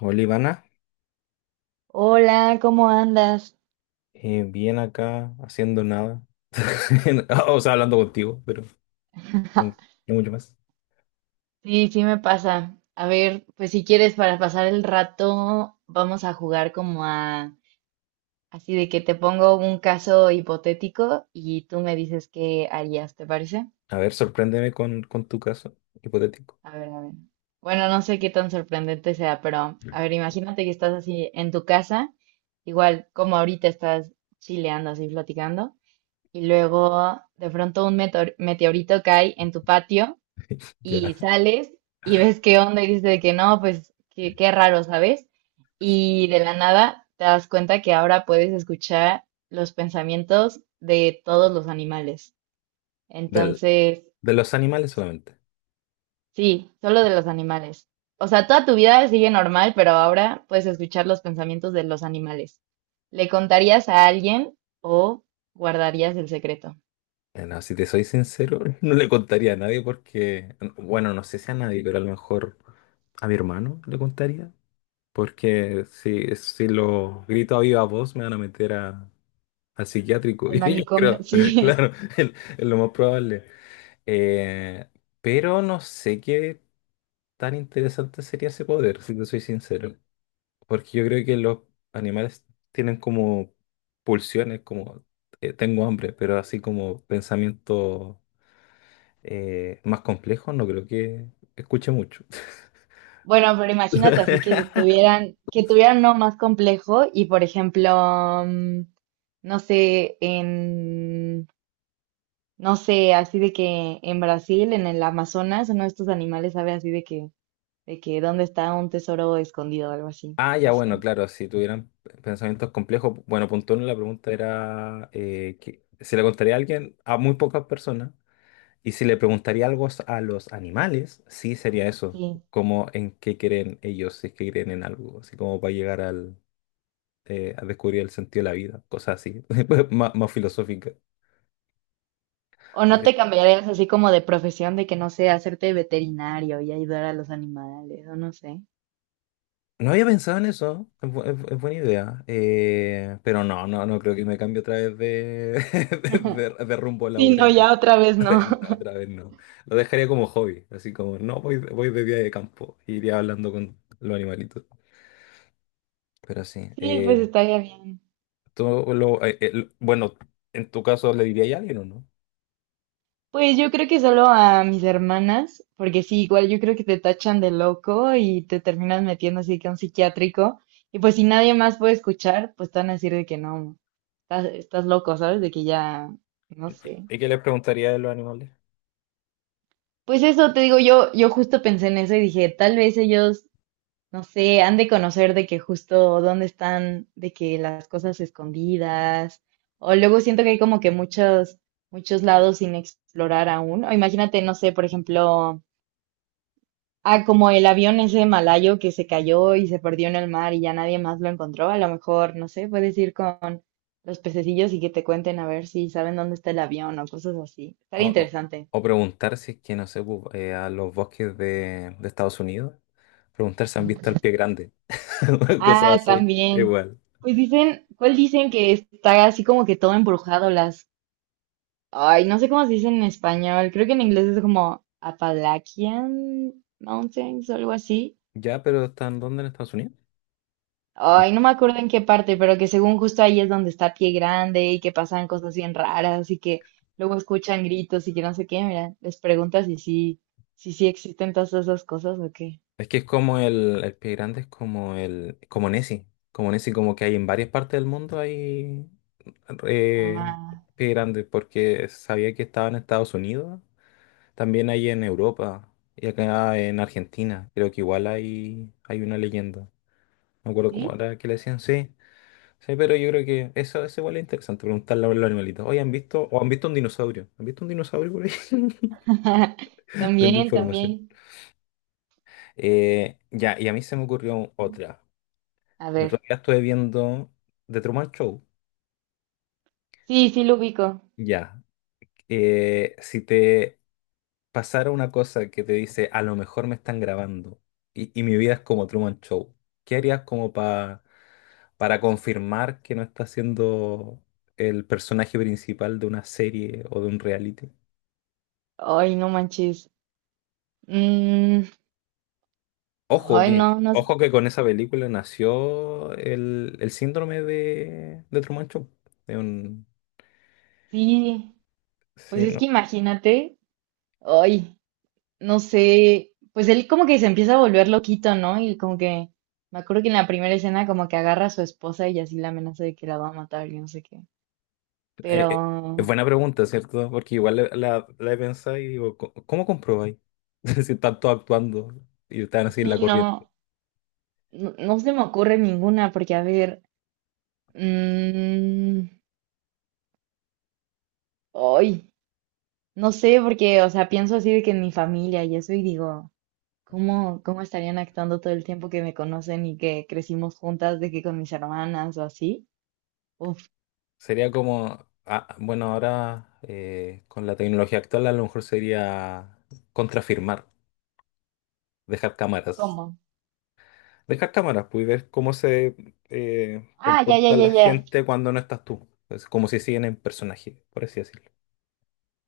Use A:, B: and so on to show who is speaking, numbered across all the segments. A: Hola, Ivana.
B: Hola, ¿cómo andas?
A: Bien acá haciendo nada. O sea, hablando contigo, pero no, no mucho más.
B: Sí, sí me pasa. A ver, pues si quieres para pasar el rato, vamos a jugar como a así de que te pongo un caso hipotético y tú me dices qué harías, ¿te parece?
A: A ver, sorpréndeme con, tu caso hipotético.
B: A ver, a ver. Bueno, no sé qué tan sorprendente sea, pero a ver, imagínate que estás así en tu casa, igual como ahorita estás chileando así platicando, y luego de pronto un meteorito cae en tu patio.
A: Ya.
B: Y sales y ves qué onda y dices de que no, pues qué, qué raro, ¿sabes? Y de la nada te das cuenta que ahora puedes escuchar los pensamientos de todos los animales.
A: Del-
B: Entonces,
A: de los animales solamente.
B: sí, solo de los animales. O sea, toda tu vida sigue normal, pero ahora puedes escuchar los pensamientos de los animales. ¿Le contarías a alguien o guardarías el secreto?
A: No, si te soy sincero, no le contaría a nadie porque, bueno, no sé si a nadie, pero a lo mejor a mi hermano le contaría, porque si lo grito a viva voz me van a meter al psiquiátrico,
B: El
A: y yo
B: manicomio,
A: creo,
B: sí.
A: claro, es es lo más probable. Eh, pero no sé qué tan interesante sería ese poder, si te soy sincero. Porque yo creo que los animales tienen como pulsiones, como tengo hambre, pero así como pensamiento más complejo, no creo que escuche mucho.
B: Bueno, pero imagínate así que tuvieran uno más complejo y, por ejemplo, no sé, en, no sé, así de que en Brasil, en el Amazonas, uno de estos animales sabe así de que dónde está un tesoro escondido o algo así,
A: Ah,
B: no
A: ya, bueno,
B: sé.
A: claro, si tuvieran pensamientos complejos, bueno, punto uno, la pregunta era que se le contaría a alguien, a muy pocas personas. Y si le preguntaría algo a los animales, sí sería eso,
B: Sí.
A: como en qué creen ellos, si es que creen en algo, así como para llegar a descubrir el sentido de la vida, cosas así, más filosófica.
B: ¿O
A: Yo
B: no
A: creo-
B: te cambiarías así como de profesión de que no sé, hacerte veterinario y ayudar a los animales, o no sé?
A: No había pensado en eso, es buena idea, pero no creo que me cambie otra vez de, de, de rumbo
B: Sí, no,
A: laboral.
B: ya otra vez no.
A: No, otra vez no. Lo dejaría como hobby, así como, no, voy de día de campo, iría hablando con los animalitos. Pero sí.
B: Sí, pues estaría bien.
A: Tú bueno, en tu caso, ¿le diría a alguien o no?
B: Pues yo creo que solo a mis hermanas, porque sí, igual yo creo que te tachan de loco y te terminas metiendo así que a un psiquiátrico. Y pues si nadie más puede escuchar, pues te van a decir de que no, estás, estás loco, ¿sabes? De que ya, no sé.
A: ¿Y qué le preguntaría de los animales?
B: Pues eso te digo, yo justo pensé en eso y dije, tal vez ellos, no sé, han de conocer de que justo dónde están, de que las cosas escondidas. O luego siento que hay como que muchos, muchos lados sin explorar aún. O imagínate, no sé, por ejemplo. Ah, como el avión ese malayo que se cayó y se perdió en el mar y ya nadie más lo encontró. A lo mejor, no sé, puedes ir con los pececillos y que te cuenten a ver si saben dónde está el avión o cosas así.
A: O,
B: Estaría
A: o-
B: interesante.
A: o preguntar si es que, no sé, a los bosques de Estados Unidos, preguntar si han visto al pie grande, cosas
B: Ah,
A: así,
B: también.
A: igual.
B: Pues dicen, ¿cuál dicen que está así como que todo embrujado? Las, ay, no sé cómo se dice en español. Creo que en inglés es como Appalachian Mountains o algo así.
A: Ya, pero ¿están dónde en Estados Unidos? Mm.
B: Ay, no me acuerdo en qué parte, pero que según justo ahí es donde está Pie Grande y que pasan cosas bien raras y que luego escuchan gritos y que no sé qué. Mira, les preguntas si sí, si sí existen todas esas cosas o qué.
A: Es que es como el pie grande, es como como Nessie, como que hay en varias partes del mundo hay eh,
B: Ah,
A: pie grande, porque sabía que estaba en Estados Unidos. También hay en Europa y acá en Argentina. Creo que igual hay una leyenda. No me acuerdo cómo
B: ¿sí?
A: era que le decían, sí. Sí, pero yo creo que eso, igual es interesante preguntarle a los animalitos. Oye, han visto un dinosaurio? ¿Han visto un dinosaurio por ahí? Denme
B: También,
A: información.
B: también.
A: Ya, y a mí se me ocurrió otra.
B: A
A: El otro
B: ver.
A: día estuve viendo The Truman Show.
B: Sí, sí lo ubico.
A: Ya. Si te pasara una cosa que te dice, a lo mejor me están grabando y, mi vida es como Truman Show, ¿qué harías como para confirmar que no estás siendo el personaje principal de una serie o de un reality?
B: Ay, no manches. Mm,
A: Ojo
B: ay,
A: que,
B: no, no.
A: Ojo que con esa película nació el síndrome de Truman Show. Es un-
B: Sí. Pues
A: sí,
B: es
A: no,
B: que imagínate. Ay. No sé, pues él como que se empieza a volver loquito, ¿no? Y como que, me acuerdo que en la primera escena como que agarra a su esposa y así la amenaza de que la va a matar y no sé qué.
A: eh, eh, es
B: Pero
A: buena pregunta, ¿cierto? Porque igual la he pensado y digo, ¿Cómo comprobáis si están todos actuando y están así en la
B: sí,
A: corriente?"
B: no, no, no se me ocurre ninguna porque, a ver, mm, ay, no sé, porque, o sea, pienso así de que en mi familia y eso y digo, ¿cómo, cómo estarían actuando todo el tiempo que me conocen y que crecimos juntas, de que con mis hermanas o así? Uf.
A: Sería como, ah, bueno, ahora con la tecnología actual a lo mejor sería contrafirmar, dejar cámaras.
B: ¿Cómo?
A: Dejar cámaras, pues, y ver cómo se
B: Ah, ya, ya,
A: comporta
B: ya,
A: la
B: ya.
A: gente cuando no estás tú. Es como si siguen en personaje, por así decirlo.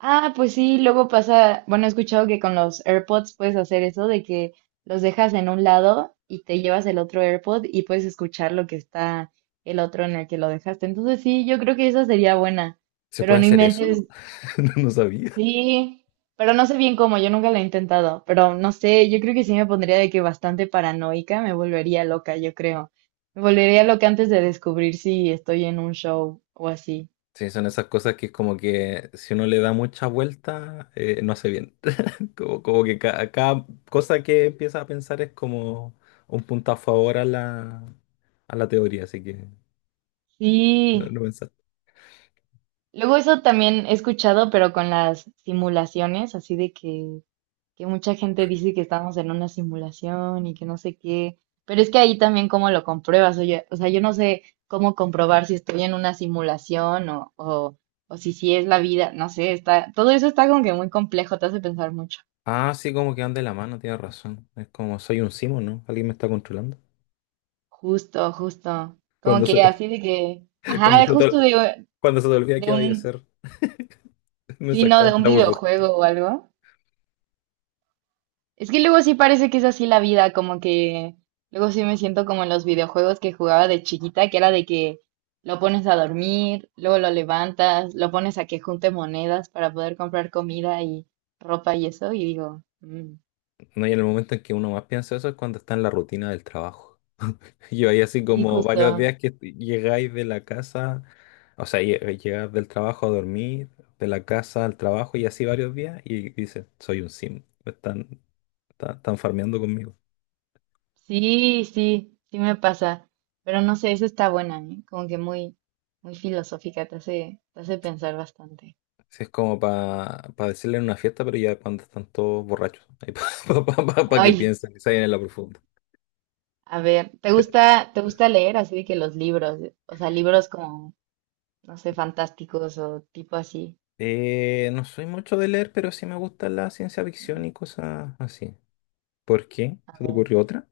B: Ah, pues sí, luego pasa, bueno, he escuchado que con los AirPods puedes hacer eso de que los dejas en un lado y te llevas el otro AirPod y puedes escuchar lo que está el otro en el que lo dejaste. Entonces sí, yo creo que esa sería buena,
A: ¿Se
B: pero
A: puede
B: no
A: hacer
B: inventes,
A: eso? No, no sabía.
B: sí, pero no sé bien cómo, yo nunca lo he intentado, pero no sé, yo creo que sí me pondría de que bastante paranoica, me volvería loca, yo creo. Me volvería loca antes de descubrir si estoy en un show o así.
A: Sí, son esas cosas que como que si uno le da mucha vuelta, no hace bien. Como que cada cosa que empieza a pensar es como un punto a favor a la teoría, así que
B: Sí.
A: no pensar.
B: Luego eso también he escuchado, pero con las simulaciones, así de que mucha gente dice que estamos en una simulación y que no sé qué, pero es que ahí también cómo lo compruebas, oye, o sea, yo no sé cómo comprobar si estoy en una simulación o si sí es la vida, no sé, está, todo eso está como que muy complejo, te hace pensar mucho.
A: Ah, sí, como que anda de la mano, tienes razón. Es como soy un simo, ¿no? Alguien me está controlando.
B: Justo, justo, como
A: Cuando
B: que
A: se,
B: así de que,
A: cuando
B: ajá,
A: se
B: justo
A: te, cuando se te olvida
B: de
A: qué vaya a
B: un,
A: hacer, me
B: sí, no, de
A: sacaron de
B: un
A: la burbujita.
B: videojuego o algo. Es que luego sí parece que es así la vida, como que luego sí me siento como en los videojuegos que jugaba de chiquita, que era de que lo pones a dormir, luego lo levantas, lo pones a que junte monedas para poder comprar comida y ropa y eso, y digo, "Mm,
A: No, y en el momento en que uno más piensa eso es cuando está en la rutina del trabajo. Yo ahí así
B: sí,
A: como varios
B: justo,
A: días que llegáis de la casa. O sea, llegar del trabajo a dormir, de la casa al trabajo y así varios días y dice, soy un sim, me están farmeando conmigo.
B: sí, sí, sí me pasa, pero no sé, eso está buena, ¿eh? Como que muy, muy filosófica, te hace pensar bastante.
A: Si es como para decirle en una fiesta, pero ya cuando están todos borrachos, para que
B: Ay,
A: piensen, que se vayan en la profunda.
B: a ver, te gusta leer así de que los libros, o sea, libros como no sé, fantásticos o tipo así?
A: No soy mucho de leer, pero sí me gusta la ciencia ficción y cosas así. ¿Por qué?
B: A
A: ¿Se te
B: ver,
A: ocurrió otra?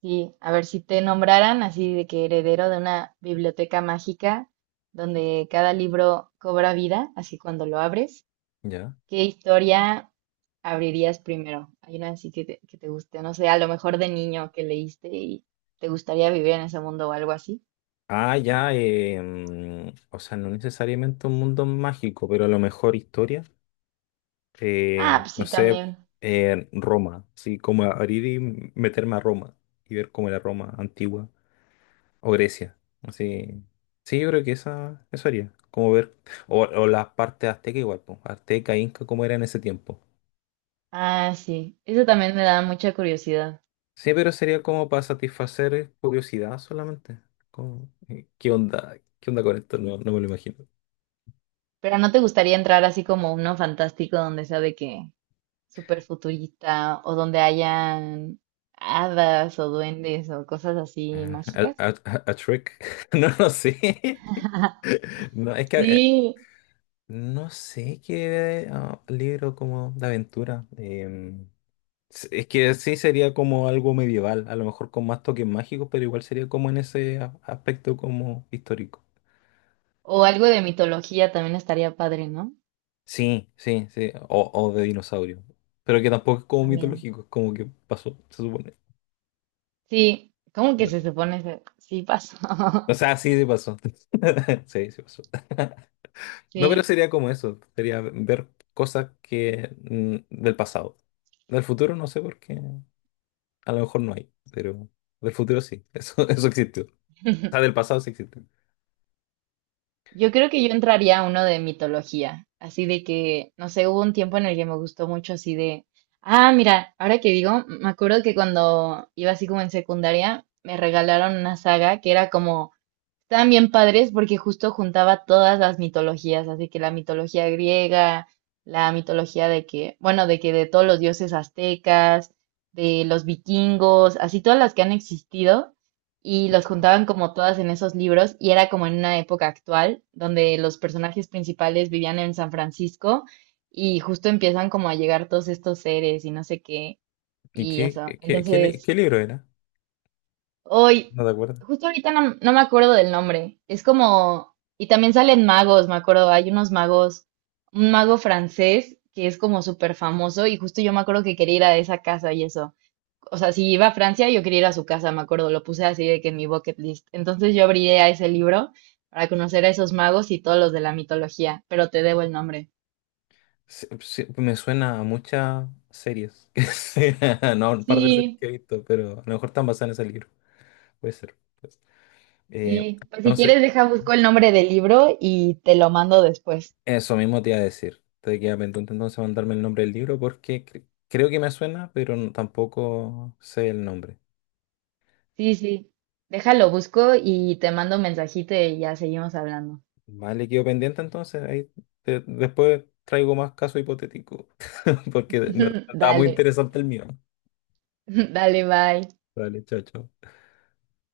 B: sí, a ver si te nombraran así de que heredero de una biblioteca mágica donde cada libro cobra vida, así cuando lo abres,
A: Ya.
B: ¿qué historia abrirías primero? Hay una así que te guste, no sé, a lo mejor de niño que leíste y te gustaría vivir en ese mundo o algo así.
A: Ah, ya, o sea, no necesariamente un mundo mágico, pero a lo mejor historia.
B: Ah, pues
A: No
B: sí,
A: sé,
B: también.
A: en Roma, así como abrir y meterme a Roma y ver cómo era Roma antigua o Grecia, así. Sí, yo creo que esa, eso haría, como ver, o las partes azteca igual, pues, azteca, inca, cómo era en ese tiempo.
B: Ah, sí, eso también me da mucha curiosidad.
A: Sí, pero sería como para satisfacer curiosidad solamente. Como, ¿qué onda? ¿Qué onda con esto? No, no me lo imagino.
B: Pero ¿no te gustaría entrar así como uno fantástico donde sea de que súper futurista o donde hayan hadas o duendes o cosas así
A: Ah,
B: mágicas?
A: a trick. No, no sé. No, es que
B: Sí,
A: no sé qué libro como de aventura. Es que sí sería como algo medieval, a lo mejor con más toques mágicos, pero igual sería como en ese aspecto como histórico.
B: o algo de mitología también estaría padre, ¿no?
A: Sí, sí, sí. O de dinosaurio. Pero que tampoco es como
B: También.
A: mitológico, es como que pasó, se supone.
B: Sí, ¿cómo que
A: Pero-
B: se supone? Ese- sí, pasó.
A: o sea, sí, sí pasó. Sí, sí pasó. No, pero
B: Sí,
A: sería como eso. Sería ver cosas que del pasado. Del futuro no sé por qué. A lo mejor no hay, pero del futuro sí. Eso, eso existió. O sea, del pasado sí existe.
B: yo creo que yo entraría a uno de mitología, así de que, no sé, hubo un tiempo en el que me gustó mucho así de, ah, mira, ahora que digo, me acuerdo que cuando iba así como en secundaria, me regalaron una saga que era como. Estaban bien padres porque justo juntaba todas las mitologías, así que la mitología griega, la mitología de que, bueno, de que de todos los dioses aztecas, de los vikingos, así todas las que han existido, y los juntaban como todas en esos libros, y era como en una época actual, donde los personajes principales vivían en San Francisco, y justo empiezan como a llegar todos estos seres y no sé qué,
A: ¿Y
B: y eso. Entonces,
A: qué libro era?
B: hoy,
A: No te acuerdas.
B: justo ahorita no, no me acuerdo del nombre. Es como, y también salen magos, me acuerdo, hay unos magos, un mago francés que es como súper famoso y justo yo me acuerdo que quería ir a esa casa y eso. O sea, si iba a Francia, yo quería ir a su casa, me acuerdo, lo puse así de que en mi bucket list. Entonces yo abrí a ese libro para conocer a esos magos y todos los de la mitología, pero te debo el nombre.
A: Me suena a muchas series. No, un par de series
B: Sí,
A: que he visto, pero a lo mejor están basadas en ese libro. Puede ser, pues. Eh,
B: sí. Pues si
A: entonces,
B: quieres, deja, busco el nombre del libro y te lo mando después.
A: eso mismo te iba a decir. Te queda pendiente entonces mandarme el nombre del libro porque creo que me suena, pero tampoco sé el nombre.
B: Sí, sí. Déjalo, busco y te mando un mensajito y ya seguimos hablando.
A: Vale, quedo pendiente entonces. Ahí después traigo más casos hipotéticos. Porque no estaba muy
B: Dale,
A: interesante el mío.
B: dale, bye.
A: Vale, chao, chao.